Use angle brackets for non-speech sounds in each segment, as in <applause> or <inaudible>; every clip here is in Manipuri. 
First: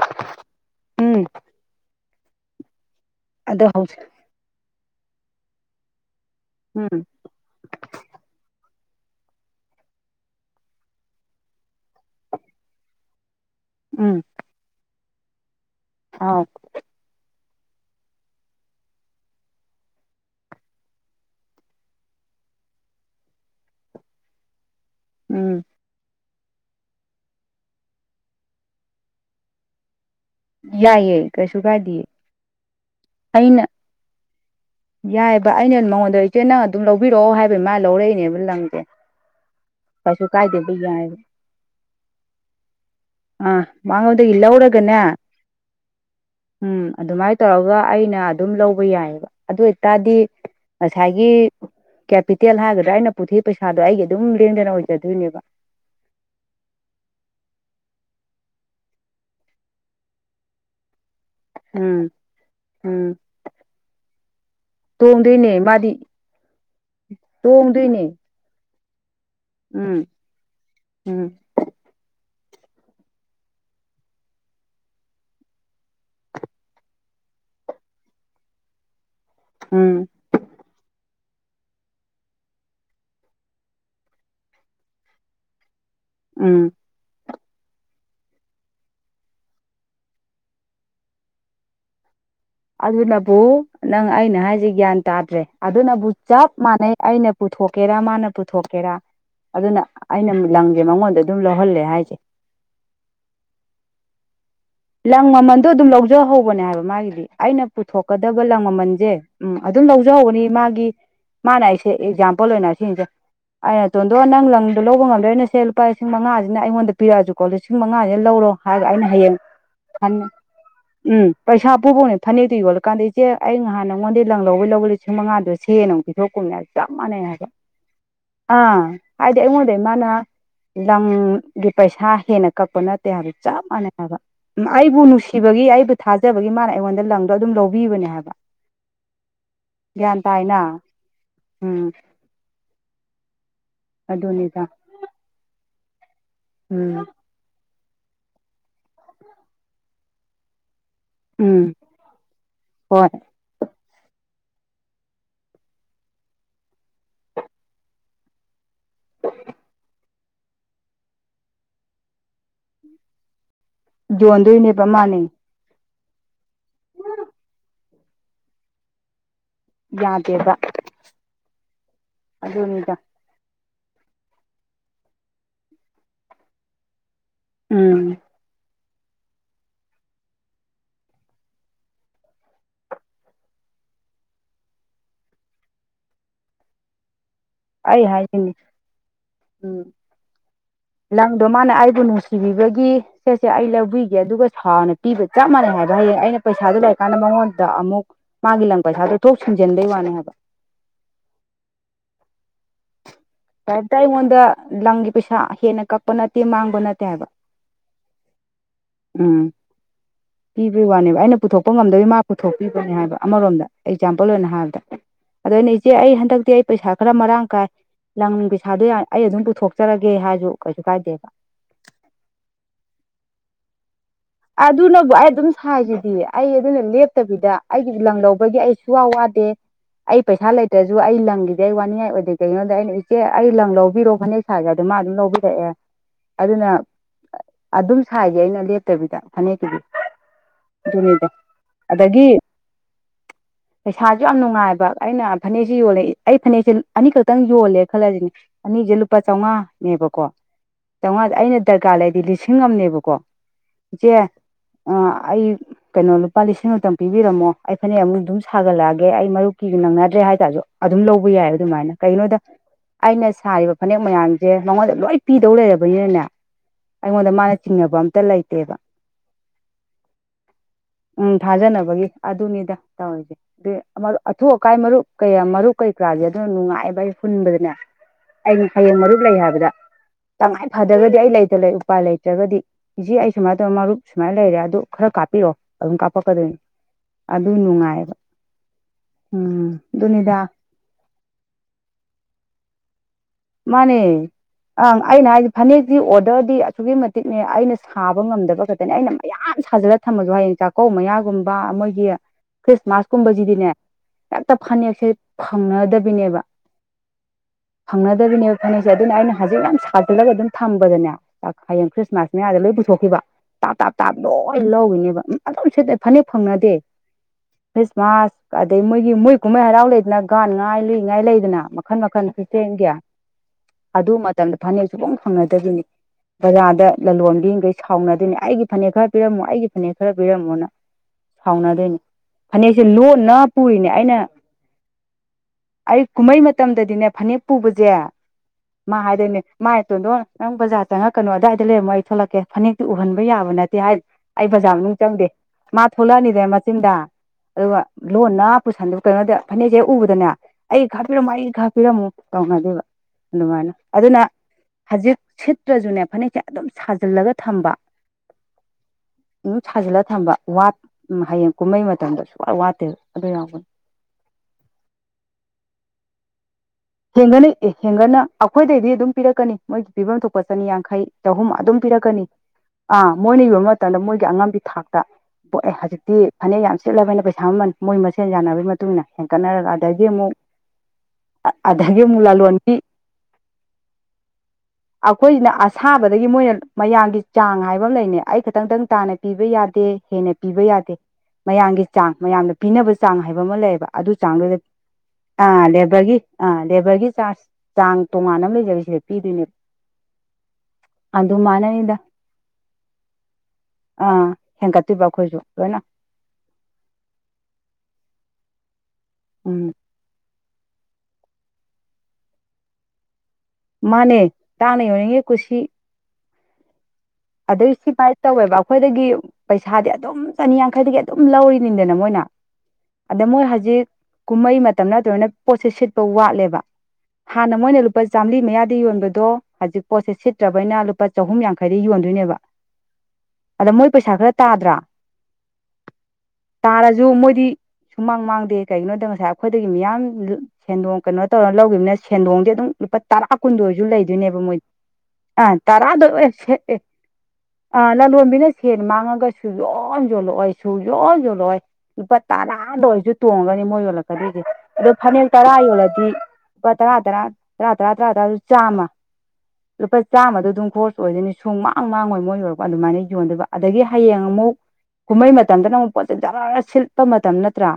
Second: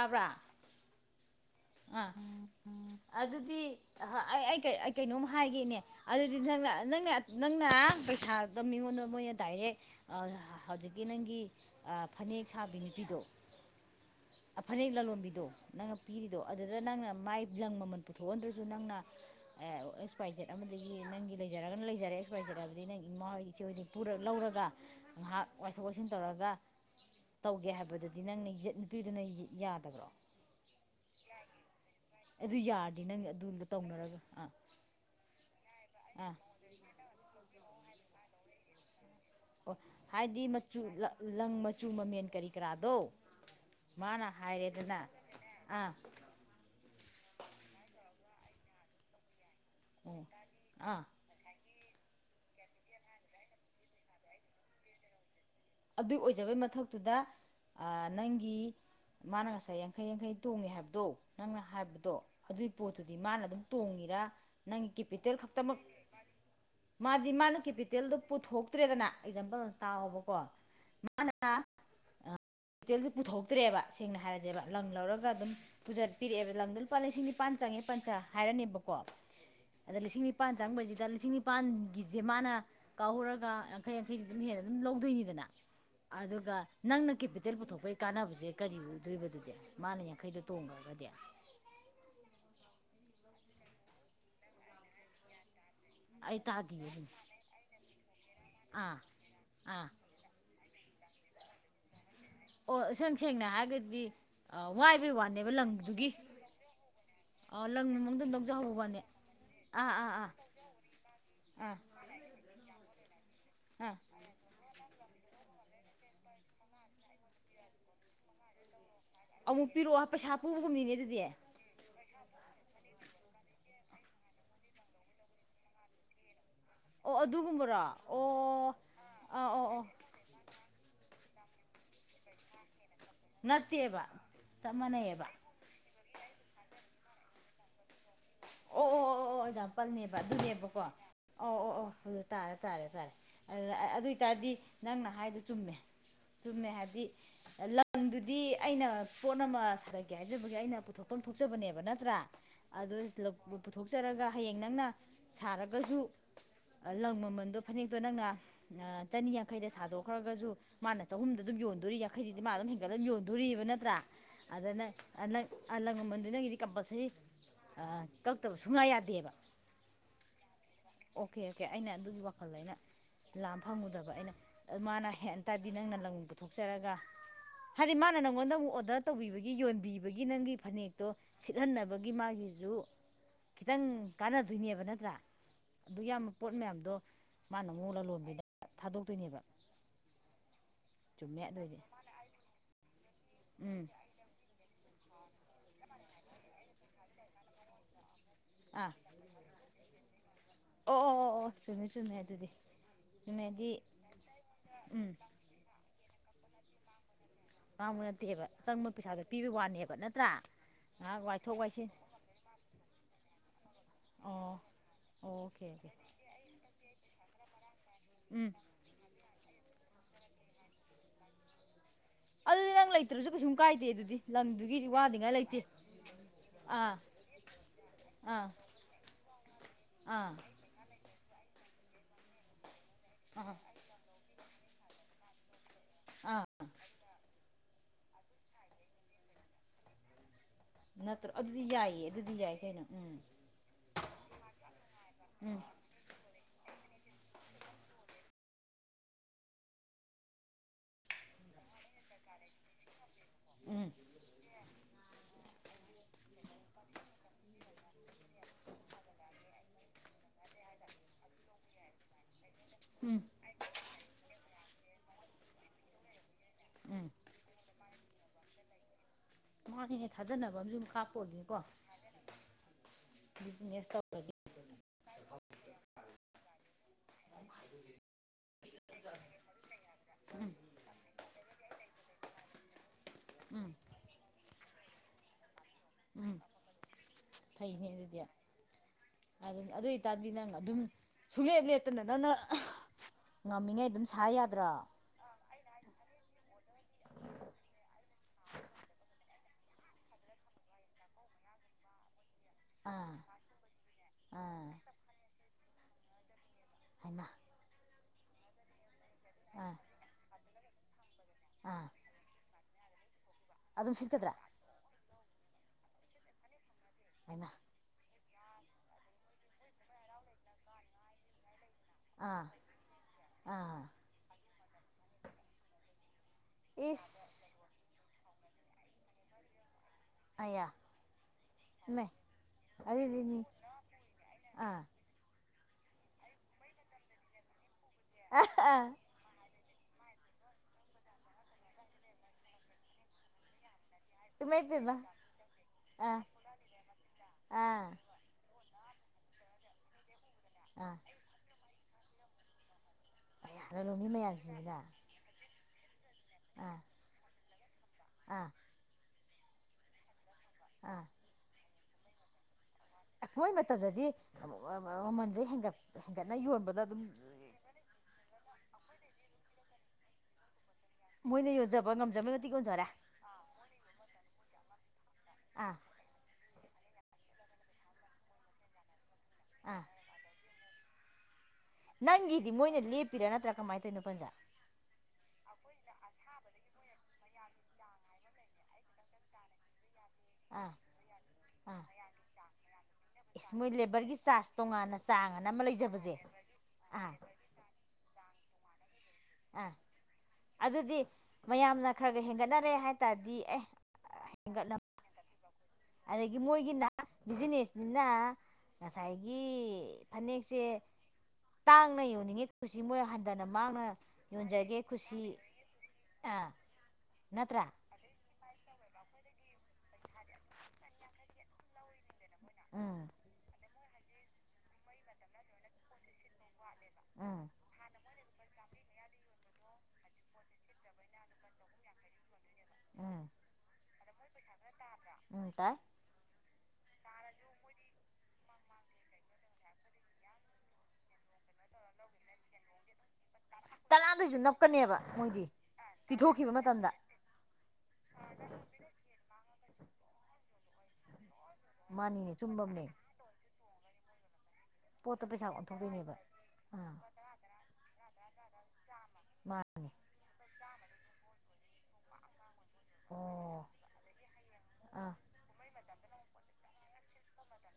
ꯇꯕ꯭ꯔ ꯎꯝ ꯑ ꯑꯗꯨꯗꯤ ꯑꯗꯣ ꯍꯧꯖꯤꯛ ꯍ ꯑꯩ ꯑꯩ ꯑꯩ ꯀꯩꯅꯣꯝ ꯍꯥꯏꯒꯦꯅꯦ ꯑꯗꯨꯗꯤ ꯅꯪꯅ ꯎꯝ ꯅꯪꯅ ꯅꯪꯅ ꯄꯩꯁꯥꯗꯣ ꯃꯤꯉꯣꯟꯗ ꯑꯗꯣ ꯃꯣꯏꯅ ꯗꯥꯏꯔꯦꯛ ꯑ ꯍꯧꯖꯤꯛꯀꯤ ꯅꯪꯒꯤ ꯐꯅꯦꯛ ꯁꯥꯕꯤ ꯅꯨꯄꯤꯗꯣ ꯎꯝ ꯑ ꯐꯅꯦꯛ ꯂꯂꯣꯟꯕꯤꯗꯣ ꯅꯪꯅ ꯄꯤꯔꯤꯗꯣ ꯍꯥꯎ ꯑꯗꯨꯗ ꯅꯪꯅ ꯃꯥꯏ ꯂꯪ ꯃꯃꯜ ꯄꯨꯊꯣꯛꯍꯟꯗ꯭ꯔꯁꯨ ꯅꯪꯅ ꯑꯦꯛꯁ ꯋꯥꯏ ꯖꯦꯠ ꯑꯃꯗꯒꯤ ꯅꯪꯒꯤ ꯂꯩꯖꯔꯒꯅ ꯂꯩꯖꯔꯦ ꯑꯦꯛꯁ ꯋꯥꯏ <unintelligible> ꯅꯪ ꯏꯃꯥ ꯍꯣꯏ ꯏꯆꯦ ꯍꯣꯏꯗꯩ ꯄꯨꯔ ꯂꯧꯔꯒ ꯉꯥꯏꯍꯥꯛ ꯎꯝ ꯋꯥꯏꯊꯣꯛ ꯋꯥꯏꯁꯤꯟ ꯇꯧꯔꯒ ꯇꯧꯒꯦ ꯍꯥꯏꯕꯗꯨꯗꯤ ꯅꯪꯅ ꯖꯠ ꯅꯨꯄꯤꯗꯨꯅ ꯌꯥꯗꯕ꯭ꯔꯣ ꯌꯥꯏꯌꯦ ꯀꯩꯁꯨ ꯀꯥꯏꯗꯤꯌꯦ ꯑꯗꯨ ꯌꯥꯔꯗꯤ ꯅꯪ ꯑꯗꯨ ꯑꯝ ꯇꯧꯅꯔꯒ ꯑꯥ ꯌꯥꯏꯌꯦꯕ ꯑꯩꯅ ꯃꯉꯣꯟꯗ ꯑꯥ ꯏꯆꯦ ꯅꯪ ꯑꯗꯨꯝ ꯂꯧꯕꯤꯔꯛꯑꯣ ꯍꯥꯏꯕꯩ ꯃꯥ ꯑꯗꯨꯝ ꯂꯧꯔꯛꯏꯅꯦꯕ ꯂꯪꯗꯣ ꯑꯣ ꯍꯥꯏꯗꯤ ꯃꯆꯨ ꯂꯪ ꯃꯆꯨ ꯃꯃꯦꯟ ꯀꯔꯤ ꯀꯔꯥꯗꯣ ꯃꯥꯅ ꯃꯥꯡꯉꯣꯟꯗꯒꯤ ꯍꯥꯏꯔꯦꯗꯅ ꯂꯧꯔꯒꯅꯦ ꯑꯥ ꯎꯝ ꯑꯗꯨꯃꯥꯏ ꯇꯧꯔꯒ ꯑꯩꯅ ꯑꯗꯨꯝ ꯂꯧꯕ ꯌꯥꯏꯌꯦꯕ ꯑꯗꯨ ꯑꯣꯏꯇꯥꯔꯗꯤ ꯎꯝ ꯑꯥ ꯉꯁꯥꯏꯒꯤ ꯀꯦꯄꯤꯇꯦꯜ ꯍꯥꯏꯒꯗ꯭ꯔꯥ ꯑꯩꯅ ꯄꯨꯊꯣꯛ ꯄꯩꯁꯥꯗꯣ ꯑꯩꯒꯤ ꯑꯗꯨꯝ ꯂꯦꯡꯗꯅ ꯑꯣꯏꯖꯗꯣꯏꯅꯦꯕ ꯑꯗꯨ ꯑꯣꯏꯖꯕꯩ ꯃꯊꯛꯇꯨꯗ ꯑ ꯅꯪꯒꯤ ꯃꯥꯅ ꯉꯁꯥꯏ ꯌꯥꯡꯈꯩ ꯌꯥꯡꯈꯩ ꯇꯣꯡꯉꯦ ꯍꯥꯏꯕꯗꯣ ꯅꯪꯅ ꯎꯝ ꯍꯥꯏꯕꯗꯣ ꯑꯗꯨꯒꯤ ꯎꯝ ꯄꯣꯠꯇꯨꯗꯤ ꯃꯥꯅ ꯑꯗꯨꯝ ꯇꯣꯡꯉꯤꯔ ꯅꯪꯒꯤ ꯀꯦꯄꯤꯇꯦꯜ ꯇꯣꯡꯗꯣꯏꯅꯦ ꯈꯛꯇꯃꯛ ꯃꯥꯗꯤ ꯃꯥꯗꯤ ꯃꯥꯅ ꯇꯣꯡꯗꯣꯏꯅꯦ ꯀꯦꯄꯤꯇꯦꯜꯗ ꯄꯨꯊꯣꯛꯇ꯭ꯔꯦꯗꯅ ꯑꯦꯛꯖꯥꯝꯄꯜ ꯑꯃ ꯎꯝ ꯇꯥꯎꯑꯣꯕꯀꯣ ꯎꯝ ꯃꯥꯅ <inaudible> ꯀꯦꯄꯤꯇꯦꯜꯁꯦ ꯄꯨꯊꯣꯛꯇ꯭ꯔꯦꯕ ꯁꯦꯡꯅ ꯍꯥꯏꯔꯁꯦꯕ ꯂꯪ ꯂꯧꯔꯒ ꯑꯗꯨꯝ ꯄꯨꯖꯟꯄꯤꯔꯛꯑꯦꯕ ꯂꯪꯗꯣ ꯂꯨꯄꯥ ꯂꯤꯁꯤꯡ ꯅꯤꯄꯥꯟ ꯆꯪꯉꯦ ꯍꯥꯏꯔꯅꯤꯕꯀꯣ ꯎꯝ ꯑꯗꯩ ꯂꯤꯁꯤꯡ ꯅꯤꯄꯥꯟ ꯆꯪꯕꯁꯤꯗ ꯂꯤꯁꯤꯡ ꯅꯤꯄꯥꯟꯒꯤꯁꯦ ꯃꯥꯅ ꯀꯛꯍꯧꯔꯒ ꯌꯥꯡꯈꯩ ꯌꯥꯡꯈꯩꯁꯦ ꯑꯗꯨꯝ ꯍꯦꯟꯅ ꯑꯗꯨꯝ ꯂꯧꯗꯣꯏꯅꯤꯗꯅ ꯑꯗꯨꯒ ꯎꯝ ꯅꯪꯅ ꯀꯦꯄꯤ ꯀꯦꯄꯤꯇꯦꯜ ꯄꯨꯊꯣꯛꯄꯒꯤ ꯀꯥꯟꯅꯕꯁꯦ ꯀꯔꯤꯗꯣꯏꯕꯗꯨꯗꯤ ꯃꯥꯅ ꯌꯥꯡꯈꯩꯗꯣ ꯇꯣꯡꯈ꯭ꯔꯒꯗꯤ ꯑꯗꯨꯅꯕꯨ ꯅꯪ ꯑꯩꯅ ꯍꯥꯏꯁꯦ ꯒ꯭ꯌꯥꯟ ꯇꯥꯗ꯭ꯔꯦ ꯑꯗꯨꯅꯕꯨ ꯑꯩ ꯆꯞ ꯇꯥꯗꯤꯌꯦ ꯃꯥꯟꯅꯩ ꯑꯗꯨꯝ ꯑꯩꯅ ꯄꯨꯊꯣꯛꯀꯦꯔꯥ ꯃꯥꯅ ꯄꯨꯊꯣꯛꯀꯦꯔꯥ ꯑꯥ ꯑꯗꯨꯅ ꯑꯥ ꯑꯩꯅ ꯂꯪꯖꯦ ꯃꯉꯣꯟꯗ ꯑꯗꯨꯝ ꯂꯧꯍꯜꯂꯦ ꯍꯥꯏꯁꯦ ꯑꯣ ꯁꯦꯡ ꯁꯦꯡꯅ ꯍꯥꯏꯔꯒꯗꯤ ꯋꯥꯏꯕꯩ ꯂꯪ ꯋꯥꯅꯦꯕ ꯃꯃꯜꯗꯣ ꯑꯗꯨꯝ ꯂꯪꯗꯨꯒꯤ ꯂꯧꯖꯍꯧꯕꯅꯦ ꯍꯥꯏꯕ ꯃꯥꯒꯤꯗꯤ ꯑꯩꯅ ꯂꯪ ꯃꯃꯥꯡꯗ ꯄꯨꯊꯣꯛꯀꯗꯕ ꯂꯪ ꯂꯧꯖꯍꯧꯕ ꯋꯥꯅꯦ ꯃꯃꯜꯁꯦ ꯎꯝ ꯑꯗꯨꯝ ꯑꯥ ꯑꯥ ꯂꯧꯖꯍꯧꯕꯅꯤ ꯃꯥꯒꯤ ꯃꯥꯅ ꯑꯥ ꯑꯥ ꯑꯩꯁꯦ ꯑꯦꯛꯖꯥꯝꯄꯜ ꯑꯣꯏꯅ ꯁꯤꯁꯤꯡꯁꯦ ꯑꯩꯩꯅ ꯑꯥ ꯇꯣꯟꯗꯣꯟ ꯅꯪ ꯂꯪꯗꯣ ꯂꯧꯕ ꯉꯝꯗ ꯂꯣꯏꯅ ꯁꯦ ꯂꯨꯄꯥ ꯂꯤꯁꯤꯡ ꯃꯉꯥꯁꯤꯅ ꯑꯩꯉꯣꯟꯗ ꯄꯤꯔꯛꯑꯁꯨꯀꯣ ꯂꯤꯁꯤꯡ ꯃꯉꯥꯁꯤꯅ ꯂꯧꯔꯣ ꯍꯥꯏꯔꯒ ꯑꯩꯅ ꯍꯌꯦꯡ ꯑꯃꯨꯛ ꯄꯤꯔꯛꯑꯣ ꯄꯩꯁꯥ ꯄꯨꯕꯒꯨꯝꯅꯤꯅꯦ ꯑꯗꯨꯗꯤ ꯎꯝ ꯑꯣ ꯄꯩꯁꯥ ꯊꯣꯛꯄ ꯐꯅꯦꯛ ꯐꯅꯦꯛꯇꯣ ꯌꯣꯜꯂꯀꯥꯟꯗ ꯏꯆꯦ ꯑꯩ ꯉꯍꯥꯟ ꯅꯉꯣꯟꯗ ꯂꯡ ꯂꯧꯕ ꯂꯤꯁꯤꯡ ꯃꯉꯥꯗꯣ ꯁꯦꯅ ꯑꯃꯨꯛ ꯄꯤꯊꯣꯛꯀꯨꯝꯕꯅꯦ ꯆꯞ ꯃꯥꯟꯅꯩ ꯍꯥꯏꯕ ꯑꯗꯨꯒꯨꯝꯕꯔꯣ ꯑꯣ ꯑꯥ ꯍꯥꯏꯗꯤ ꯑꯥ ꯑꯣ ꯑꯩꯉꯣꯟꯗꯩ ꯑꯣ ꯃꯥꯅ ꯂꯪ ꯒꯤ ꯄꯩꯁꯥ ꯍꯦꯟꯅ ꯀꯛꯄ ꯅꯠꯇꯦ ꯍꯥꯏꯕꯗꯤ ꯆꯞ ꯃꯥꯟꯅꯩ ꯅꯠꯇꯦꯕ ꯍꯥꯏꯕ ꯎꯝ ꯆꯞ ꯑꯩꯕꯨ ꯃꯥꯟꯅꯩꯌꯦꯕ ꯅꯨꯡꯁꯤꯕꯒꯤ ꯑꯩꯕꯨ ꯊꯥꯖꯕꯒꯤ ꯃꯥꯅ ꯑꯩꯉꯣꯟꯗ ꯂꯪꯗꯣ ꯑꯗꯨꯝ ꯂꯧꯕꯤꯕꯅꯦ ꯍꯥꯏꯕ ꯑꯣ ꯑꯣ ꯑꯣ ꯑꯣ ꯑꯣ ꯑꯦꯛꯖꯥꯝꯄꯜꯅꯦꯕ ꯒ꯭ꯌꯥꯟ ꯇꯥꯏꯅ ꯑꯗꯨꯅꯦꯕꯀꯣ ꯑꯣ ꯑꯣ ꯑꯣ ꯎꯝ ꯑꯗꯨ ꯇꯥꯔꯦ ꯇꯥꯔꯦ ꯇꯥꯔꯦ ꯑꯗꯨ ꯑꯗꯨ ꯑꯣꯏꯇꯥꯔꯗꯤ ꯑꯗꯨꯅꯤꯗ ꯅꯪꯅ ꯍꯥꯏꯗꯨ ꯆꯨꯝꯃꯦ ꯆꯨꯝꯃꯦ ꯎꯝ ꯍꯥꯏꯕꯗꯤ ꯂꯪꯗꯨꯗꯤ ꯑꯩꯅ ꯄꯣꯠ ꯑꯃ ꯁꯥꯖꯀꯦ ꯍꯥꯏꯖꯕꯒꯤ ꯑꯩꯅ ꯄꯨꯊꯣꯛꯐꯝ ꯎꯝ ꯊꯣꯛꯆꯕꯅꯦꯕ ꯅꯠꯇ꯭ꯔꯥ ꯑꯗꯨ ꯍꯣꯏ ꯄꯨꯊꯣꯛꯆꯔꯒ ꯍꯌꯦꯡ ꯅꯪꯅ ꯁꯥꯔꯒꯁꯨ ꯂꯪ ꯃꯃꯜꯗꯣ ꯐꯅꯦꯛꯇꯣ ꯅꯪꯅ ꯆꯅꯤ ꯌꯥꯡꯈꯩꯗ ꯁꯥꯗꯣꯛꯑ ꯈ꯭ꯔꯒꯁꯨ ꯃꯥꯅ ꯆꯍꯨꯝꯗ ꯑꯗꯨꯝ ꯌꯣꯟꯗꯣꯔꯤ ꯌꯥꯡꯈꯩꯗꯤ ꯃꯥ ꯑꯗꯨꯝ ꯍꯦꯟꯒꯠꯂ ꯌꯣꯟꯗꯣꯔꯤꯕ ꯅꯠꯇ ꯇ꯭ꯔꯥ ꯑꯗꯨꯗꯅ ꯌꯣꯟꯗꯣꯏꯅꯦꯕ ꯃꯥꯅꯦ ꯂꯪ ꯃꯃꯜꯗꯨ ꯅꯪꯒꯤꯗꯤ ꯀꯝꯄꯜꯁꯔꯤ ꯁꯨꯡꯌꯥ ꯌꯥꯗꯦꯕ ꯌꯥꯗꯦꯕ ꯑꯣꯀꯦ ꯑꯣꯀꯦ ꯑꯩꯅ ꯑꯗꯨꯒꯤ ꯋꯥꯈꯜꯗ ꯑꯩꯅ ꯑꯗꯨꯅꯤꯗ ꯂꯥ ꯐꯪꯉꯨꯗꯕ ꯑꯩꯅ ꯃꯥꯅ ꯍꯦꯇꯥꯔꯗꯤ ꯅꯪꯅ ꯂꯪ ꯄꯨꯊꯣꯛꯆꯔꯒ ꯍꯥꯏꯗꯤ ꯎꯝ ꯃꯥꯅ ꯅꯪꯉꯣꯟꯗ ꯑꯃꯨꯛ ꯑꯣꯗꯔ ꯇꯧꯕꯤꯕꯒꯤ ꯌꯣꯟꯕꯤꯕꯒꯤ ꯅꯪꯒꯤ ꯐꯅꯦꯛꯇꯣ ꯁꯤꯠꯍꯟꯅꯕꯒꯤ ꯃꯥꯒꯤꯖꯨ ꯈꯤꯇꯪ ꯀꯥꯟꯅꯗꯣꯏꯅꯦꯕ ꯅꯠꯇ꯭ꯔꯥ ꯑꯗꯨ ꯌꯥꯝꯕ ꯄꯣꯠ ꯃꯌꯥꯝꯗꯣ ꯃꯥꯅ ꯑꯃꯨꯛ ꯑꯩ ꯂꯂꯣꯟꯕꯤꯗ ꯍꯥꯏꯁꯤꯅꯤ ꯊꯥꯗꯣꯛꯇꯣꯏꯅꯦꯕ ꯎꯝ ꯆꯨꯝꯃꯦ ꯂꯪꯗꯣ ꯃꯥꯅ ꯑꯗꯨꯑꯣꯏꯗꯤ ꯑꯩꯕꯨ ꯅꯨꯡꯁꯤꯕꯤꯕꯒꯤ ꯁꯦꯁꯦ ꯑꯩ ꯎꯝ ꯂꯧꯕꯤꯒꯦ ꯑꯗꯨꯒ ꯁꯥꯎꯅ ꯄꯤꯕ ꯆꯞ ꯃꯥꯟꯅꯩ ꯍꯥꯏꯕ ꯍꯌꯦꯡ ꯑꯩꯅ ꯄꯩꯁꯥꯗꯨ ꯂꯩꯔꯀꯥꯟꯗ ꯃꯉꯣꯟꯗ ꯑꯃꯨꯛ ꯃꯥꯒꯤ ꯂꯪ ꯑꯥ ꯄꯩꯁꯥꯗꯣ ꯊꯣꯛ ꯁꯤꯡꯖꯤꯟꯕꯩ ꯋꯥꯅꯦ ꯍꯥꯏꯕ ꯑꯣ ꯑꯣ ꯑꯣ ꯆꯨꯝꯃꯦ ꯆꯨꯝꯃꯦ ꯑꯗꯨꯗꯤ ꯆꯨꯝꯃꯦ ꯍꯥꯏꯗꯤ ꯀꯩꯝꯇ ꯑꯩꯉꯣꯟꯗ ꯎꯝ ꯂꯪꯒꯤ ꯄꯩꯁꯥ ꯍꯦꯟꯅ ꯀꯛ ꯄ ꯅꯠꯇꯦ ꯃꯥꯡꯕ ꯅꯠꯇꯦ ꯍꯥꯏꯕ ꯃꯥꯡꯕ ꯅꯠꯇꯦꯕ ꯆꯪꯕ ꯄꯩꯁꯥꯗꯣ ꯎꯝ ꯄꯤꯕꯩ ꯋꯥꯅꯦꯕ ꯅꯠꯇ꯭ꯔꯥ ꯉꯍꯥꯛ ꯋꯥꯏꯊꯣꯛ ꯋꯥꯏꯁꯤꯟ ꯄꯤꯕꯅꯤ ꯍꯥꯏꯕ ꯑꯃꯔꯣꯝꯗ ꯑꯦꯛꯖꯥꯝꯄꯜ ꯑꯣꯏꯅ ꯑꯣ ꯍꯥꯏꯔꯕꯗ ꯑꯣ ꯑꯗꯣ ꯑꯣꯀꯦ ꯑꯩꯅ ꯏꯆꯦ ꯑꯣꯀꯦ ꯑꯩ ꯍꯟꯗꯛꯇꯤ ꯑꯩ ꯄꯩꯁꯥ ꯈꯔ ꯃꯔꯥꯡ ꯀꯥꯏ ꯂꯪ ꯎꯝ ꯄꯩꯁꯥꯗꯣ ꯌꯥ ꯑꯩ ꯑꯗꯨꯝ ꯄꯨꯊꯣꯛ ꯆꯔꯒꯦ ꯍꯥꯏꯔꯖꯨ ꯀꯩꯁꯨ ꯀꯥꯏꯗꯦꯕ ꯑꯗꯨꯗꯤ ꯅꯪ ꯂꯩꯇ꯭ꯔꯖꯨ ꯀꯩꯁꯨꯝ ꯀꯥꯏꯗꯦ ꯑꯗꯨꯗꯤ ꯂꯪꯗꯨꯒꯤꯗꯤ ꯑꯥꯗꯨꯅꯕꯨ ꯑꯩ ꯋꯥꯗꯤꯉꯥꯏ ꯑꯗꯨꯝ ꯂꯩꯇꯦ ꯁꯥꯏꯖꯤꯗꯤ ꯑꯩ ꯑꯗꯨꯅ ꯑꯥ ꯂꯦꯞꯇꯕꯤꯗꯥ ꯑꯩꯒꯤ ꯂꯪ ꯑꯥ ꯂꯧꯕꯒꯤ ꯑꯩ ꯁꯨꯋꯥ ꯋꯥ ꯗꯦ ꯑꯩ ꯑꯥ ꯄꯩꯁꯥ ꯂꯩꯇ꯭ꯔꯖꯨ ꯑꯩ ꯂꯪ ꯒꯤꯗꯤ ꯑꯩ ꯋꯥꯅꯤꯡꯉꯥꯏ ꯑꯣꯏꯗꯦ ꯀꯩꯩꯒꯤꯅꯣꯗ ꯑꯩꯅ ꯏꯆꯦ ꯑꯩ ꯑꯥ ꯂꯪ ꯂꯧꯕꯤꯔꯣ ꯐꯅꯦꯛ ꯁꯥꯒꯦ ꯍꯥꯏꯕꯗ ꯃꯥ ꯑꯗꯨꯝ ꯂꯧꯕꯤꯔꯛꯑꯦ ꯑꯥ ꯑꯗꯨꯅ ꯑꯗꯨꯝ ꯁꯥꯏꯖꯦ ꯑꯩꯅ ꯂꯦꯞꯇꯕꯤꯗ ꯐꯅꯦꯛꯀꯤꯗꯤ ꯑꯗꯨꯅꯤꯗ ꯅꯠꯇ꯭ꯔꯣ ꯑꯗꯨꯗꯤ ꯌꯥꯏꯌꯦ ꯑꯗꯨꯗꯤ ꯌꯥꯏ ꯀꯩꯅꯣ ꯎꯝ ꯄꯩꯁꯥꯖꯨ ꯌꯥꯝ ꯅꯨꯡꯉꯥꯏꯕ ꯑꯩꯅ ꯐꯅꯦꯛꯁꯦ ꯌꯣꯜꯂꯦ ꯑꯩ ꯐꯅꯦꯛꯁꯦ ꯑꯅꯤꯈꯛꯇꯪ ꯌꯣꯜꯂꯦ ꯈꯜꯂꯖꯤꯅꯦ ꯑꯅꯤꯖꯦ ꯂꯨꯄꯥ ꯆꯝꯉꯥꯅꯦꯕꯀꯣ ꯆꯥꯎꯉꯥꯖꯦ ꯑꯩꯅ ꯗꯔꯀꯥꯔ ꯂꯩꯗꯤ ꯂꯤꯁꯤꯡ ꯑꯝꯅꯦꯕꯀꯣ ꯏꯆꯦ ꯑꯥ ꯑꯩ ꯀꯩꯅꯣ ꯂꯨꯄꯥ ꯂꯤꯁꯤꯡꯑꯝꯇꯪ ꯄꯤꯕꯤꯔꯝꯃꯣ ꯑꯩ ꯐꯅꯦꯛ ꯑꯃꯨꯛ ꯑꯗꯨꯝ ꯁꯥꯒꯠꯂꯛꯑꯒꯦ ꯑꯩ ꯃꯔꯨꯞ ꯀꯤ ꯅꯪꯅꯗ꯭ꯔꯦ ꯍꯥꯏꯇꯥꯔꯖꯨ ꯑꯗꯨꯝ ꯂꯧꯕ ꯌꯥꯏꯕ ꯑꯗꯨꯃꯥꯏꯅ ꯀꯩꯒꯤꯅꯣꯗ ꯑꯩꯅ ꯁꯥꯔꯤꯕ ꯐꯅꯦꯛ ꯃꯌꯥꯝꯖꯦ ꯃꯉꯣꯟꯗ ꯂꯣꯏ ꯄꯤꯗꯧ ꯂꯩꯔꯕꯅꯤꯅꯅꯦ ꯑꯩꯉꯣꯟꯗ ꯃꯥꯅ ꯆꯤꯡꯅꯕ ꯑꯝꯇ ꯂꯩꯇꯦꯕ ꯃꯥꯟꯅꯤꯍꯦ ꯊꯥꯖꯅꯕ ꯑꯝꯖꯨ ꯃꯈꯥ ꯎꯝ ꯊꯥꯖꯅꯕꯒꯤ ꯑꯗꯨꯅꯤꯗ ꯇꯧꯔꯤꯖꯦ ꯑꯗꯨ ꯕꯤꯖꯤꯅꯦꯁ ꯃꯔꯨ ꯇꯧꯔꯗꯤ ꯑꯊꯨ ꯑꯀꯥꯏ ꯃꯔꯨꯞ ꯀꯌꯥꯝ ꯃꯔꯨꯞ ꯀꯩꯀ꯭ꯔꯥ ꯑꯗꯨꯅ ꯅꯨꯡꯉꯥꯏꯕ ꯑꯩ ꯍꯨꯟꯕꯗꯅꯦ ꯑꯩ ꯍꯌꯦꯡ ꯃꯔꯨꯞ ꯂꯩ ꯍꯥꯏꯕꯗ ꯇꯉꯥꯏ ꯐꯗ꯭ꯔꯒꯗꯤ ꯑꯩ ꯂꯩꯇ ꯂꯩ ꯎꯄꯥꯏ ꯂꯩꯇ꯭ꯔꯒꯗꯤ ꯏꯆꯦ ꯑꯩ ꯁꯨꯃꯥꯏ ꯇꯧ ꯃꯔꯨꯞ ꯁꯨꯃꯥꯏꯅ ꯂꯩꯔꯦ ꯑꯗꯣ ꯈꯔ ꯀꯥꯞꯄꯤꯔꯣ ꯑꯗꯨꯝ ꯀꯥꯞꯄꯛꯀꯗꯣꯏꯅꯤ ꯑꯗꯨ ꯅꯨꯡꯉꯥꯏꯌꯦꯕ ꯎꯝ ꯑꯗꯤ ꯑꯗꯨ ꯑꯣꯏꯇꯥꯔꯗꯤ ꯑꯗꯨꯅꯤꯗ ꯅꯪ ꯑꯗꯨꯝ ꯁꯨꯡꯂꯦꯞ ꯂꯦꯞꯇꯅ ꯅꯪꯅ ꯉꯝꯃꯤꯉꯩ ꯑꯗꯨꯝ ꯁꯥ ꯃꯥꯅꯦ ꯌꯥꯗ ꯑꯪ ꯑꯩꯅ ꯍꯥꯏꯖꯤ ꯐꯅꯦꯛꯇꯤ ꯑꯣꯗꯔꯗꯤ ꯑꯁꯨꯛꯀꯤ ꯃꯇꯤꯛꯅꯦ ꯑꯩꯅ ꯁꯥꯕ ꯉꯝꯗꯕ ꯈꯛꯇꯅꯦ ꯑꯩꯅ ꯃꯌꯥꯝ ꯁꯥꯖꯜꯂ ꯊꯝꯃꯖꯨ ꯍꯌꯦꯡ ꯆꯥꯛꯀꯧ ꯃꯌꯥꯒꯨꯝꯕ ꯃꯣꯏꯒꯤ ꯈ꯭ꯔꯤꯁꯃꯥꯁ ꯑꯥ ꯀꯨꯝꯕꯖꯤꯗꯤꯅꯦ ꯍꯦꯛꯇ ꯑꯥ ꯐꯅꯦꯛꯁꯦ ꯐꯪꯅꯗꯕꯤꯅꯦꯕ ꯍꯩꯃ ꯐꯪꯅꯗꯕꯤꯅꯦꯕ ꯐꯅꯦꯛꯁꯦ ꯑꯗꯨꯅ ꯑꯩꯅ ꯍꯧꯖꯤꯛ ꯀꯟ ꯁꯥꯒꯠꯂꯒ ꯑꯗꯨꯝ ꯊꯝꯕꯗꯅꯦ ꯑꯥ ꯍꯌꯦꯡ ꯈ꯭ꯔꯤꯁꯃꯥꯁ ꯃꯌꯥꯗ ꯂꯣꯏ ꯄꯨꯊꯣꯛꯈꯤꯕ ꯇꯥꯞ ꯇꯥꯞ ꯑꯗꯨꯝ ꯇꯥꯞ ꯁꯤꯠꯀꯗ꯭ꯔꯥ ꯂꯣꯏ ꯂꯧꯒꯤꯅꯤꯕ ꯑꯗꯨꯝ ꯁꯦꯠꯇꯦ ꯐꯅꯦꯛ ꯐꯪꯅꯗꯦ ꯍꯩꯃꯥ ꯈ꯭ꯔꯤꯁꯃꯥꯁ ꯑꯗꯩ ꯃꯣꯏꯒꯤ ꯃꯣꯏ ꯀꯨꯝꯍꯩ ꯍꯔꯥꯎ ꯂꯩꯗꯅ ꯒꯥꯟꯉꯥꯏ ꯂꯨꯏꯉꯥꯏ ꯂꯩꯗꯅ ꯃꯈꯟ ꯃꯈꯟ ꯑꯥ ꯈ꯭ꯔꯤꯁꯇꯦꯟꯒꯤ ꯑꯥ ꯑꯗꯨ ꯃꯇꯝꯗ ꯐꯅꯦꯛ ꯁꯨꯡꯐꯪ ꯐꯪꯅꯗꯕꯤꯅꯤ ꯕꯖꯥꯔꯗ ꯏꯁ ꯂꯂꯣꯟꯕꯤꯡꯒꯩ ꯁꯥꯎꯅ ꯗꯨꯅꯦ ꯑꯩꯒꯤ ꯐꯅꯦꯛ ꯈꯔ ꯄꯤꯔꯝꯃꯣ ꯑꯩꯒꯤ ꯐꯅꯦꯛ ꯈꯔ ꯑꯌꯥ ꯄꯤꯔꯝꯃꯣꯅ ꯁꯥꯎꯅꯗꯣꯏꯅꯦ ꯏꯃꯥꯏ ꯐꯅꯦꯛꯁꯦ ꯂꯣꯟꯅ ꯑꯗꯨꯗꯤꯅꯤ ꯄꯨꯔꯤꯅꯦ ꯑꯩꯅ ꯑꯥ ꯑꯩ ꯀꯨꯝꯍꯩ ꯃꯇꯝꯗꯗꯤꯅꯦ ꯐꯅꯦꯛ ꯄꯨꯕꯖꯦ ꯑꯥ ꯑꯥ ꯃꯥ ꯍꯥꯏꯗꯣꯏꯅꯦ ꯃꯥꯏ ꯇꯣꯟꯗꯣꯟ ꯅꯪ ꯕꯖꯥꯔ ꯆꯪꯉꯛꯀꯅꯨ ꯑꯗꯥꯏꯗ ꯂꯩꯔꯝꯃꯣ ꯑꯩ ꯊꯣꯂꯛꯀꯦ ꯐꯅꯛꯇꯨ ꯎꯍꯟꯕ ꯌꯥꯕ ꯅꯠꯇꯦ ꯍꯥꯏ ꯑꯩ ꯏꯃꯥꯏ ꯕꯖꯥꯔ ꯄꯦꯝꯃ ꯃꯅꯨꯡ ꯆꯪꯗꯦ ꯃꯥ ꯑꯥ ꯊꯣꯛꯂꯛꯑꯅꯤꯗꯅ ꯃꯆꯤꯟꯗ ꯑꯗꯨꯒ ꯑꯥ ꯂꯣꯟꯅ ꯄꯨꯁꯟꯂꯨ ꯀꯩꯅꯣꯗꯤ ꯐꯅꯦꯛꯁꯦ ꯍꯦꯛ ꯎꯕꯗꯅꯦ ꯑꯩ ꯑꯥ ꯈꯥꯛꯄꯤꯔꯝꯃꯣ ꯑꯩ ꯈꯥꯛꯄꯤꯔꯝꯃꯨ ꯇꯧꯅꯗꯣꯏꯕ ꯑꯌꯥ ꯑꯗꯨꯃꯥꯏꯅ ꯂꯂꯣꯟꯕꯤ ꯑꯗꯨꯅ ꯃꯌꯥꯝꯁꯤꯡꯁꯤꯅ ꯍꯖꯤꯛ ꯁꯤꯠꯇ꯭ꯔꯖꯨꯅꯦ ꯐꯅꯦꯛꯁꯦ ꯑꯗꯨꯝ ꯑꯥ ꯁꯥꯖꯜꯂꯒ ꯊꯝꯕ ꯑꯥ ꯑꯗꯨꯝ ꯁꯥꯖꯜꯂ ꯊꯝꯕ ꯋꯥꯠ ꯎꯝ ꯍꯌꯦꯡ ꯀꯨꯝꯃꯩ ꯃꯇꯝꯗ ꯁꯨꯋꯥ ꯋꯥꯠ ꯑꯩꯈꯣꯏ ꯃꯇꯝꯗꯗꯤ ꯃꯃꯜꯗꯩ ꯍꯦꯟꯒꯠ ꯍꯦꯟꯒꯠꯅ ꯌꯣꯟꯕ ꯍꯦꯟꯒꯠꯅ ꯑꯦ ꯍꯦꯟꯒꯠꯅ ꯑꯩꯈꯣꯏꯗꯩꯗꯤ ꯑꯗꯨꯝ ꯄꯤꯔꯛꯀꯅꯤ ꯃꯣꯏꯒꯤ ꯄꯤꯐꯝ ꯊꯣꯛꯄ ꯆꯅꯤ ꯌꯥꯡ ꯌꯥꯡꯈꯩ ꯃꯣꯏꯅ ꯆꯍꯨꯝ ꯑꯗꯨꯝ ꯌꯣꯟꯖꯕ ꯄꯤꯔꯛꯀꯅꯤ ꯉꯝꯖꯕꯩ ꯃꯇꯤꯛ ꯌꯣꯟꯖꯔꯦ ꯑꯥ ꯃꯣꯏꯅ ꯌꯣꯟꯕ ꯃꯇꯝꯗ ꯃꯣꯏꯒꯤ ꯑꯉꯝꯕꯤ ꯊꯥꯛ ꯇ ꯄꯣꯛꯑꯦ ꯑꯥ ꯍꯧꯖꯤꯛꯇꯤ ꯐꯅꯦꯛ ꯌꯥꯝ ꯁꯤꯠꯂꯕꯅꯦ ꯄꯩꯁꯥ ꯃꯃꯜ ꯃꯣꯏ ꯃꯁꯦꯜ ꯌꯥꯅꯕꯒꯤ ꯃꯇꯨꯡ ꯏꯟꯅ ꯍꯦꯟꯒꯠꯅꯔꯒ ꯑꯥ ꯑꯗꯩꯗꯤ ꯑꯃꯨꯛ ꯑꯗꯒꯤ ꯑꯃꯨꯛ ꯅꯪꯒꯤꯗꯤ ꯂꯂꯣꯟꯕꯤ ꯃꯣꯏꯅ ꯂꯦꯞꯄꯤꯔꯥ ꯅꯠꯇ꯭ꯔꯥ ꯀꯃꯥꯏꯅ ꯇꯧꯔꯤꯅꯣ ꯄꯟꯖꯥ ꯑꯩꯈꯣꯏꯁꯤꯅ ꯑꯁꯥꯕꯗꯒꯤ ꯃꯣꯏꯅ ꯃꯌꯥꯝꯒꯤ ꯆꯥꯡ ꯍꯥꯏꯕ ꯑꯃ ꯂꯩꯅꯦ ꯑꯩ ꯈꯛꯇꯪꯗꯪ ꯇꯥꯅ ꯄꯤꯕ ꯌꯥꯗꯦ ꯍꯦꯟꯅ ꯄꯤꯕ ꯑꯥ ꯌꯥꯗꯦ ꯑꯥ ꯃꯌꯥꯝꯒꯤ ꯆꯥꯡ ꯃꯌꯥꯝꯗ ꯄꯤꯅꯕ ꯆꯥꯡ ꯍꯥꯏꯕ ꯏꯁ ꯑꯃ ꯃꯣꯏ ꯂꯩꯌꯦꯕ ꯑꯗꯨ ꯂꯦꯕꯔꯒꯤ ꯆꯥꯔꯖ ꯆꯥꯡꯗꯨꯗ ꯇꯣꯉꯥꯟꯅ ꯆꯥꯡ ꯑꯅ ꯑꯃ ꯑꯥ ꯂꯦꯕꯔꯒꯤ ꯂꯩꯖꯕꯖꯦ ꯑꯥ ꯂꯦꯕꯔꯒꯤ ꯆꯥꯔꯖ ꯆꯥꯡ ꯇꯣꯉꯥꯟꯅ ꯑꯃ ꯂꯩꯖꯔꯤꯁꯦ ꯄꯤꯗꯣꯏꯅꯦ ꯑꯥ ꯑꯗꯨꯗꯤ ꯃꯌꯥꯝꯅ ꯈ꯭ꯔꯒ꯭ꯔ ꯍꯦꯟꯒꯠꯅꯔꯦ ꯍꯥꯏ ꯇꯥꯔꯗꯤ ꯑꯦ ꯑꯥ ꯍꯦꯟꯒꯠꯅ ꯍꯦꯟꯒꯠꯇꯣꯏꯕ ꯑꯩꯈꯣꯏꯁꯨ ꯂꯣꯏꯅ ꯑꯗꯒꯤ ꯃꯣꯏꯒꯤꯅ ꯕꯤꯖꯤꯅꯦꯁꯅꯤꯅ ꯉꯁꯥꯏꯒꯤ ꯎꯝ ꯐꯅꯦꯛ ꯁꯦ ꯇꯥꯡꯅ ꯌꯣꯟꯅꯤꯡꯉꯤ ꯀꯨꯁꯤ ꯃꯣꯏ ꯍꯟ ꯗꯅ ꯃꯍꯥꯛꯅ ꯃꯥꯅꯦ ꯌꯣꯟꯖꯒꯦ ꯇꯥꯡꯅ ꯀꯨꯁꯤ ꯌꯣꯟꯅꯤꯡꯉꯤ <unintelligible> ꯑꯩꯈꯣꯏꯗꯒꯤ ꯄꯩꯁꯥꯗꯤ ꯑꯗꯨꯝ ꯆꯅꯤꯌꯥꯡꯈꯩꯗꯒꯤ ꯑꯗꯨꯝ ꯂꯧꯔꯤꯅꯤꯗꯅ ꯃꯣꯏꯅ ꯑꯗ ꯃꯣꯏ ꯍꯧꯖꯤꯛ ꯀꯨꯝꯍꯩ ꯃꯇꯝ ꯅꯠꯇ꯭ꯔꯅ ꯄꯣꯠꯁꯦ ꯁꯤꯠꯄ ꯋꯥꯠꯂꯦꯕ ꯍꯥꯟꯅ ꯃꯣꯏꯅ ꯂꯨꯄꯥ ꯆꯥꯝꯃꯔꯤ ꯃꯌꯥꯗ ꯌꯣꯟꯕꯗꯣ ꯍꯧꯖꯤꯛ ꯄꯣꯠꯁꯦ ꯁꯤꯠꯇ꯭ꯔꯕꯅ ꯂꯨꯄꯥ ꯆꯍꯨꯝ ꯌꯥꯡꯈꯩꯗꯤ ꯌꯣꯟ ꯅꯦꯕ ꯑꯗ ꯃꯣꯏ ꯄꯩꯁꯥ ꯈꯔ ꯇꯥꯗ꯭ꯔꯥ ꯇꯥꯏ ꯇꯥꯔꯁꯨ ꯃꯣꯏꯗꯤ ꯁꯨꯃꯥꯡ ꯃꯥꯡꯗꯦ ꯀꯩꯒꯤꯅꯣꯗ ꯉꯁꯥꯏ ꯑꯩꯈꯣꯏꯗꯒꯤ ꯃꯤꯌꯥꯝ ꯁꯦꯟꯗꯣꯡ ꯀꯩꯅꯣ ꯇꯧꯔꯒ ꯂꯧꯈꯤꯕꯅꯤꯅ ꯁꯦꯟꯗꯣꯡꯗꯤ ꯑꯗꯨꯝ ꯂꯨꯄꯥ ꯇꯔꯥ ꯀꯨꯟꯗ ꯑꯣꯏꯔꯁꯨ ꯇꯔꯥꯗꯩꯁꯨ ꯂꯩꯗꯣꯏꯅꯦꯕ ꯃꯣꯏ ꯅꯞꯀꯅꯦꯕ ꯃꯣꯏꯗꯤ ꯑꯥ ꯇꯔꯥꯗ ꯄꯤꯊꯣꯛꯈꯤꯕ ꯃꯇꯝꯗ ꯑꯥ ꯂꯂꯣꯟꯕꯤꯅ ꯁꯦꯟ ꯃꯥꯡꯉꯒ ꯁꯨ ꯌꯣꯟ ꯌꯣꯜꯂꯛꯑꯣꯏ ꯁꯨ ꯌꯣꯟ ꯌꯣꯜꯂꯛꯑꯣꯏ ꯂꯨꯄꯥ ꯃꯥꯅꯤꯅꯦ ꯇꯥꯔ ꯆꯨꯝꯕꯝꯅꯦ ꯑꯥꯗ ꯑꯣꯏꯁꯨ ꯇꯣꯡꯉꯒꯅꯤ ꯃꯣꯏ ꯌꯣꯜꯂꯛꯀꯗꯣꯏꯁꯦ ꯑꯗꯣ ꯄꯣꯠꯇ ꯐꯅꯦꯛ ꯄꯩꯁꯥ ꯇꯔꯥ ꯌꯣꯜꯂꯗꯤ ꯑꯣꯟꯊꯣꯛꯇꯣꯏꯅꯦꯕ ꯂꯨꯄꯥ ꯑꯥ ꯇꯔꯥ ꯇꯔꯥ ꯇꯔꯥ ꯇꯔꯥ ꯇꯔꯥ ꯇꯔꯥ ꯆꯥꯝꯃ ꯃꯥꯅꯤ ꯂꯨꯄꯥ ꯆꯥꯝꯃꯗ ꯑꯗꯨꯝ ꯈꯣꯔꯁ ꯑꯣꯏꯗꯣꯏꯅꯤ ꯁꯨꯡ ꯃꯥꯡ ꯃꯥꯡꯉꯣꯏ ꯃꯣꯏ ꯑꯣꯏꯔ ꯑꯗꯨꯃꯥꯏꯅ ꯌꯣꯟꯗꯕ ꯑꯣ ꯑꯗꯒꯤ ꯍꯌꯦꯡ ꯑꯃꯨꯛ ꯑꯥ ꯀꯨꯝꯍꯩ ꯃꯇꯝꯗꯅ ꯑꯃꯨꯛ ꯄꯣꯠꯁꯦ ꯖꯔꯥ ꯁꯤꯠ ꯄ ꯃꯇꯝ ꯅꯠꯇ꯭ꯔꯥ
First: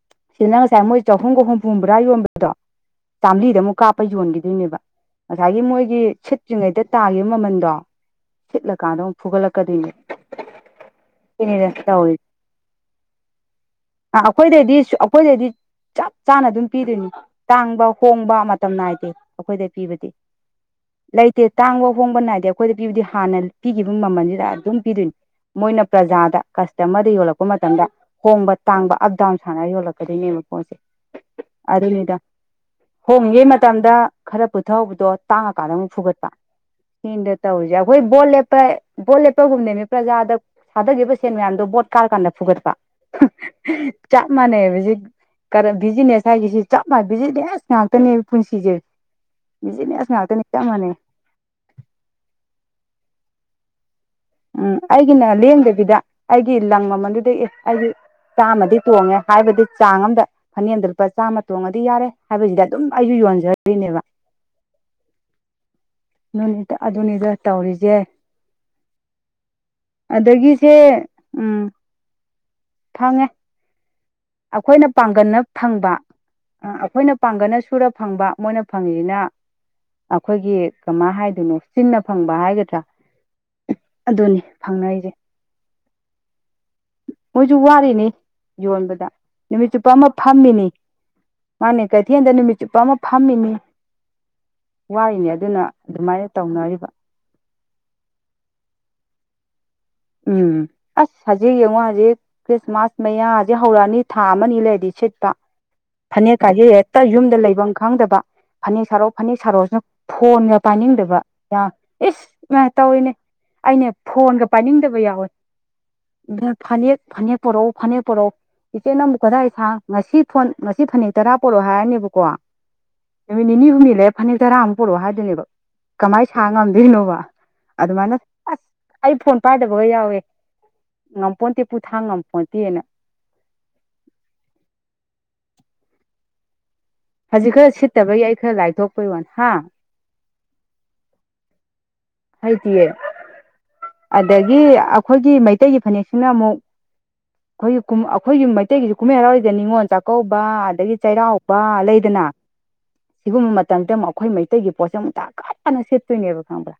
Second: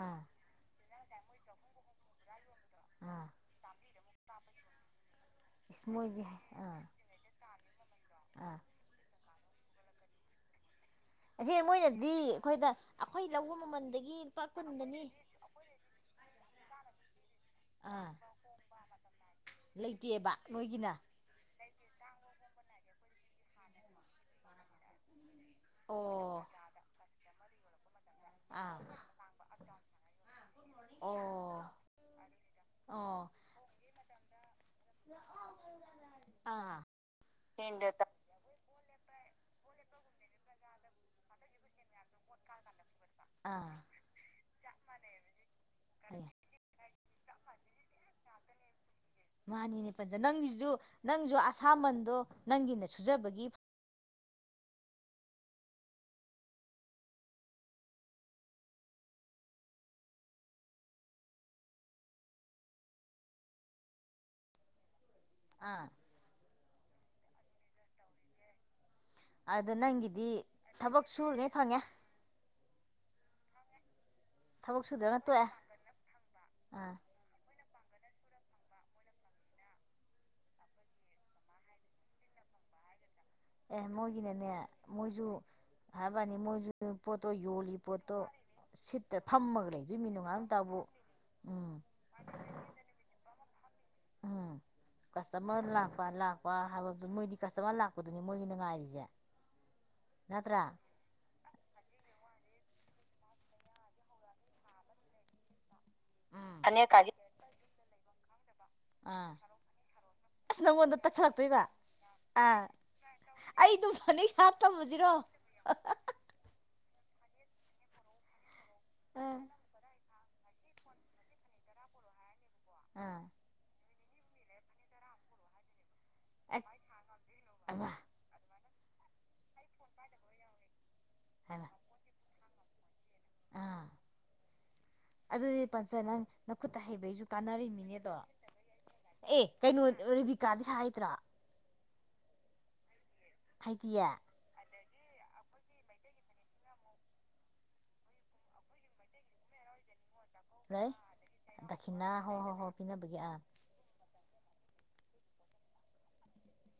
ꯑꯥ ꯁꯤꯗꯅ ꯉꯁꯥꯏ ꯃꯣꯏ ꯆꯍꯨꯝꯒ ꯍꯨꯝꯐꯨ ꯍꯕ꯭ꯔꯥ ꯌꯣꯟꯕꯗꯣ ꯑꯥ ꯆꯥꯝꯃ꯭ꯔꯤꯗ ꯑꯃꯨꯛ ꯀꯥꯞꯄ ꯌꯣꯟꯈꯤꯗꯣꯏꯅꯦꯕ ꯉꯁꯥꯏꯒꯤ ꯏꯁ ꯃꯣꯏꯒꯤ ꯃꯣꯏꯗꯤ ꯑꯥ ꯁꯤꯠꯇ꯭ꯔꯤꯉꯩꯗ ꯇꯥꯈꯤꯕ ꯃꯃꯟꯗꯣ ꯑꯥ ꯁꯤꯠꯂꯀꯥꯟꯗ ꯑꯃꯨꯛ ꯐꯨꯒꯠꯂꯛꯀꯗꯣꯏꯅꯦ ꯑꯁꯦ ꯁꯤꯅꯤꯗ ꯃꯣꯏꯅꯗꯤ ꯇꯧꯔꯤꯁꯦ ꯑꯩꯈꯣꯏꯗ ꯑꯩꯈꯣꯏ ꯂꯧꯕ ꯃꯃꯜꯗꯒꯤ ꯂꯨꯄꯥ ꯑꯩꯈꯣꯏꯗꯗꯤ ꯀꯨꯟꯗꯅꯤ ꯑꯩꯈꯣꯏꯗꯗꯤ ꯆꯞ ꯆꯥꯅ ꯑꯗꯨꯝ ꯄꯤꯗꯣꯏꯅꯤ ꯇꯥꯡꯕ ꯑꯥ ꯍꯣꯡꯕ ꯃꯇꯝ ꯅꯥꯏꯗꯦ ꯑꯩꯈꯣꯏꯗ ꯄꯤꯕꯗꯤ ꯂꯩꯇꯦꯕ ꯅꯣꯏꯒꯤꯅ ꯂꯩꯇꯦ ꯇꯥꯡꯕ ꯍꯣꯡꯕ ꯅꯥꯏꯗꯦ ꯑꯩꯈꯣꯏꯗ ꯄꯤꯕꯨꯗꯤ ꯍꯥꯟꯅ ꯄꯤꯈꯤꯕ ꯃꯃꯜꯁꯤꯗ ꯑꯗꯨꯝ ꯄꯤꯗꯣꯏꯅꯤ ꯃꯣꯏꯅ ꯄ꯭ꯔꯖꯥꯗ ꯑꯣ ꯀꯁꯇꯃꯔꯗ ꯌꯣꯜꯂꯛꯄ ꯃꯇꯝꯗ ꯍꯣꯡꯕ ꯑꯥ ꯇꯥꯡꯕ ꯑꯞ ꯗꯥꯎꯟ ꯁꯥꯟꯅꯔ ꯌꯣꯜꯂꯛꯀꯗꯣꯏꯅꯦꯕ ꯄꯣꯠꯁꯦ ꯑꯣ ꯑꯗꯨꯅꯤꯗ ꯑꯣ ꯍꯣꯡꯉꯤꯉꯩ ꯃꯇꯝꯗ ꯈꯔ ꯄꯨꯊꯍꯧꯕꯗꯣ ꯇꯥꯡꯉꯀꯥꯟꯗ ꯑꯃꯨꯛ ꯐꯨꯒꯠꯄꯗ ꯑꯥ ꯇꯧꯔꯤꯁꯦ ꯑꯩꯈꯣꯏ ꯕꯣꯠ ꯂꯦꯞꯄ ꯕꯣꯠ ꯂꯦꯞꯄꯒꯨꯝꯗꯃꯤ ꯄ꯭ꯔꯖꯥꯗ ꯊꯥꯗꯈꯤꯕ ꯁꯦꯟ ꯃꯌꯥꯝꯗꯣ ꯕꯣꯠ ꯀꯥꯔ ꯀꯥꯟꯗ ꯐꯨꯒꯠꯄ ꯑꯥ ꯆꯞ ꯃꯥꯟꯅꯩ ꯍꯧꯖꯤꯛ ꯀꯔ ꯍꯩ ꯕꯤꯖꯤꯅꯦꯁ ꯍꯥꯏꯒꯤꯁꯤ ꯆꯞ ꯃꯥꯟꯅ ꯕꯤꯖꯤꯅꯦꯁ ꯉꯥꯛꯇꯅꯦꯕ ꯄꯨꯟꯁꯤꯁꯦ ꯃꯥꯅꯤꯅꯦ ꯕꯤꯖꯤꯅꯦꯁ ꯄꯟꯖ ꯉꯥꯛꯇꯅꯤ ꯆꯞ ꯅꯪꯒꯤꯁꯨ ꯃꯥꯟꯅꯩ ꯅꯪꯁꯨ ꯑꯁꯥꯃꯟꯗꯣ ꯅꯪꯒꯤꯅ ꯁꯨꯖꯕꯒꯤ ꯎꯝ ꯑꯩꯒꯤꯅ ꯂꯦꯡꯗꯕꯤꯗ ꯑꯩꯒꯤ ꯂꯪ ꯃꯃꯜꯗꯨꯗꯒꯤ ꯑꯦ ꯑꯩꯒꯤ ꯆꯥꯝꯃꯗꯤ ꯇꯣꯡꯉꯦ ꯍꯥꯏꯕꯗꯤ ꯆꯥꯡ ꯑꯃꯝꯗ ꯐꯅꯦꯛ ꯑꯃꯗ ꯂꯨꯄꯥ ꯆꯥꯝꯃ ꯇꯣꯡꯉꯗꯤ ꯌꯥꯔꯦ ꯍꯥꯏꯕꯁꯤꯗ ꯑꯗꯨꯝ ꯑꯩꯁꯨ ꯌꯣꯟꯖꯔꯤꯅꯦꯕ ꯑꯥ ꯅꯨ ꯑꯗꯨꯅꯤꯗ ꯇꯧꯔꯤꯁꯦ ꯑꯗ ꯅꯪꯒꯤꯗꯤ ꯑꯗꯒꯤꯁꯦ ꯊꯕꯛ ꯁꯔꯤꯉꯩ ꯎꯝ ꯐꯪꯉꯦ ꯐꯪꯉꯦ ꯊꯕꯛ ꯑꯩꯈꯣꯏꯅ ꯁꯨꯗ꯭ꯔꯒꯅ ꯄꯥꯡꯒꯜꯅ ꯇꯣꯛꯑꯦ ꯐꯪꯕ ꯑꯥ ꯑꯩꯈꯣꯏꯅ ꯄꯥꯡꯒꯜꯅ ꯁꯨꯔ ꯐꯪꯕ ꯃꯣꯏꯅ ꯐꯪꯉꯤꯁꯤꯅ ꯑꯩꯈꯣꯏꯒꯤ ꯀꯃꯥꯏ ꯍꯥꯏꯗꯣꯏꯅꯣ ꯆꯤꯟꯅ ꯐꯪꯕ ꯍꯥꯏꯒꯗ꯭ꯔꯥ ꯑꯦ ꯑꯗꯨꯅꯤ ꯃꯣꯏꯒꯤꯅꯅꯦ ꯐꯪꯅꯔꯤꯁꯦ ꯃꯣꯏꯖꯨ ꯍꯥꯏꯕꯅꯤ ꯃꯣꯏꯖꯨ ꯄꯣꯠꯇꯣ ꯃꯣꯏꯁꯨ ꯌꯣꯂꯤ ꯋꯥꯔꯤꯅꯤ ꯄꯣꯠꯇꯣ ꯌꯣꯟꯕꯗ ꯁꯤꯠꯇ ꯐꯝꯃꯒ ꯅꯨꯃꯤꯠ ꯆꯨꯞꯄ ꯂꯩꯗꯣꯏ ꯑꯃ ꯃꯤꯅꯣ ꯐꯝꯃꯤꯅꯤ ꯉꯥꯏꯝꯇꯕꯨ ꯎꯝ ꯃꯥꯅꯦ ꯀꯩꯊꯦꯜꯗ ꯅꯨꯃꯤꯠ ꯆꯨꯞꯄ ꯑꯃ ꯐꯝꯃꯤꯅꯤ ꯎꯝ <inaudible> ꯀꯁꯇꯃꯔ ꯑꯗꯨꯅ ꯂꯥꯛꯄ ꯑꯗꯨꯃꯥꯏꯅ ꯂꯥꯛꯄ ꯇꯧꯅꯔꯤꯕ ꯍꯥꯏꯕꯗꯨ ꯃꯣꯏꯗꯤ ꯀꯁꯇꯃꯔ ꯂꯥꯛꯄꯗꯨꯅꯤ ꯃꯣꯏꯒꯤꯅ ꯉꯥꯏꯔꯤꯁꯦ ꯎꯝ ꯅꯠꯇ꯭ꯔꯥ ꯑꯁ ꯍꯧꯖꯤꯛ ꯌꯦꯡꯉꯣ ꯍꯧꯖꯤꯛ ꯈ꯭ꯔꯤꯁꯃꯥꯁ ꯃꯌꯥꯁꯦ ꯍꯧꯔꯛꯑꯅꯤ ꯊꯥ ꯑꯃꯅꯤ ꯂꯩꯔꯗꯤ ꯁꯤꯠꯄ ꯐꯅꯦꯛ ꯎꯝ ꯀꯥꯏꯁꯦ ꯍꯦꯛꯇ ꯌꯨꯝꯗ ꯂꯩꯐꯝ ꯈꯪꯗꯕ ꯐꯅꯦꯛ ꯁꯥꯔꯣ ꯑꯥ ꯐꯅꯦꯛ ꯁꯥꯔꯣꯁꯤꯅ ꯐꯣꯟꯒ ꯑꯁ ꯅꯪꯉꯣꯟꯗ ꯄꯥꯏꯅꯤꯡꯗꯕ ꯌꯥ ꯇꯛꯁꯜꯂꯛꯇꯣꯏꯕ ꯏꯁ ꯇꯧꯔꯤꯅꯦ ꯑꯩꯅ ꯑꯩꯗꯨꯝ ꯐꯅꯦꯛ ꯐꯣꯟꯒ ꯁꯕ ꯄꯥꯏꯅꯤꯡꯗꯕ ꯌꯥꯎꯋꯦ ꯐꯅꯦꯛ ꯐꯅꯦꯛ ꯄꯣꯔꯛꯎ ꯐꯅꯦꯛ ꯄꯣꯔꯛꯎ ꯏꯆꯦꯅ ꯑꯃꯨꯛ ꯑ ꯀꯗꯥꯏ ꯁꯥꯥꯡ ꯉꯁꯤ ꯐꯣꯟ ꯉꯁꯤ ꯐꯅꯦꯛ ꯇꯔꯥ ꯄꯣꯔꯛꯑꯣ ꯍꯥꯏꯔꯅꯦꯕꯀꯣ ꯑꯥ ꯅꯨꯃꯤꯠ ꯅꯤꯅꯤ ꯍꯨꯝꯅꯤ ꯂꯩꯔ ꯐꯅꯦꯛ ꯇꯔꯥ ꯑꯃꯨꯛ ꯄꯨꯔꯛꯑꯣ ꯍꯥꯏꯗꯣꯏꯅꯦꯕ ꯀꯃꯥꯏꯅ ꯁꯥ ꯉꯝꯗꯣꯏꯅꯣꯕ ꯑꯃ ꯑꯗꯨꯃꯥꯏꯅ ꯑꯁ ꯑꯩ ꯐꯣꯟ ꯄꯥꯏꯗꯕ ꯌꯥꯎꯋꯦ ꯉꯝꯄꯣꯟꯇꯦ ꯍꯥꯏꯕ ꯄꯨꯊꯥꯡ ꯉꯝꯄꯣꯟꯇꯦꯅ ꯑꯥ ꯑꯗꯨꯗꯤ ꯄꯟꯆꯥ ꯅꯪ ꯈꯨꯠꯇ ꯍꯩꯕꯩꯁꯨ ꯍꯧꯖꯤꯛ ꯈꯔ ꯀꯥꯟꯅꯔꯤꯃꯤꯅꯦ ꯑꯗꯣ ꯁꯤꯠꯇꯕꯒꯤ ꯑꯩ ꯈꯔ ꯂꯥꯏꯊꯣꯛꯄꯩ ꯋꯥꯅꯤ ꯑꯦ ꯍꯥ ꯀꯩꯅꯣ ꯔꯤ ꯪꯀꯥꯗꯤ ꯁꯥ ꯍꯩꯇ꯭ꯔꯣ ꯍꯩꯇꯤꯌꯦ ꯍꯩꯇꯤꯌꯦ ꯑꯗꯒꯤ ꯑꯩꯈꯣꯏꯒꯤ ꯃꯩꯇꯩꯒꯤ ꯐꯅꯦꯛꯁꯤꯅ ꯑꯃꯨꯛ ꯑꯩꯈꯣꯏꯒꯤ ꯀꯨꯝ ꯑꯩꯈꯣꯏꯒꯤ ꯃꯩꯇꯩꯒꯤꯁꯨ ꯀꯨꯝꯍꯩ ꯍꯔꯥꯎꯗ ꯅꯤꯡꯉꯣꯜ ꯆꯥꯛ ꯆꯥꯛꯀꯧꯕ ꯂꯩ ꯑꯗꯒꯤ ꯆꯩꯔꯥꯎꯕ ꯗꯈꯤꯅꯥ ꯂꯩꯗꯅ ꯍꯣꯏ ꯍꯣꯏ ꯍꯣꯏ ꯄꯤꯅꯕꯒꯤ ꯑꯥ ꯁꯤꯒꯨꯝꯕ ꯃꯇꯝꯗ ꯑꯃꯨꯛ ꯑꯩꯈꯣꯏ ꯃꯩꯇꯩ ꯇꯩꯒꯤ ꯄꯣꯠꯁꯦ ꯑꯃꯨꯛ ꯇꯛꯈꯠꯇꯅ ꯁꯤꯠꯇꯣꯏꯅꯦꯕ ꯈꯪꯕ꯭ꯔꯥ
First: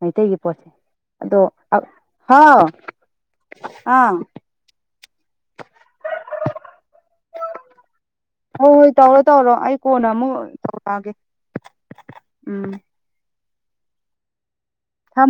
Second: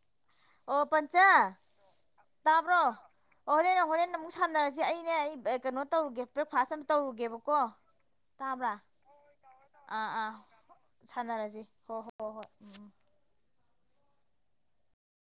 ꯃꯩꯇꯩꯒꯤ ꯄꯣꯠꯁꯦ ꯑꯣ ꯄꯟꯆ ꯑꯗꯣ ꯍꯥꯎ ꯇꯥꯕ꯭ꯔꯣ ꯑꯣ ꯍꯣꯔꯦꯟ ꯑꯥ ꯍꯣꯔꯦꯟ ꯑꯃꯨꯛ ꯁꯥꯟꯅꯔꯁꯦ ꯑꯩꯅꯦ ꯑꯩ ꯀꯩꯅꯣ ꯇꯧꯔꯨꯒꯦ ꯕ꯭ꯔꯦꯛꯐꯥꯁ ꯑꯃ ꯇꯧꯔꯨꯒꯦꯕꯀꯣ ꯇꯥꯕ꯭ꯔꯥ ꯍꯣꯏ ꯍꯣꯏ ꯇꯧꯔꯣ ꯇꯧꯔꯣ ꯑꯩ ꯑꯥ ꯀꯣꯟꯅ ꯑꯥ ꯑꯃꯨꯛ ꯇꯧꯔꯛꯑꯒꯦ ꯁꯥꯟꯅꯔꯁꯤ ꯍꯣ ꯍꯣꯏ ꯍꯣꯏ ꯍꯣꯏ ꯎꯝ ꯊꯝ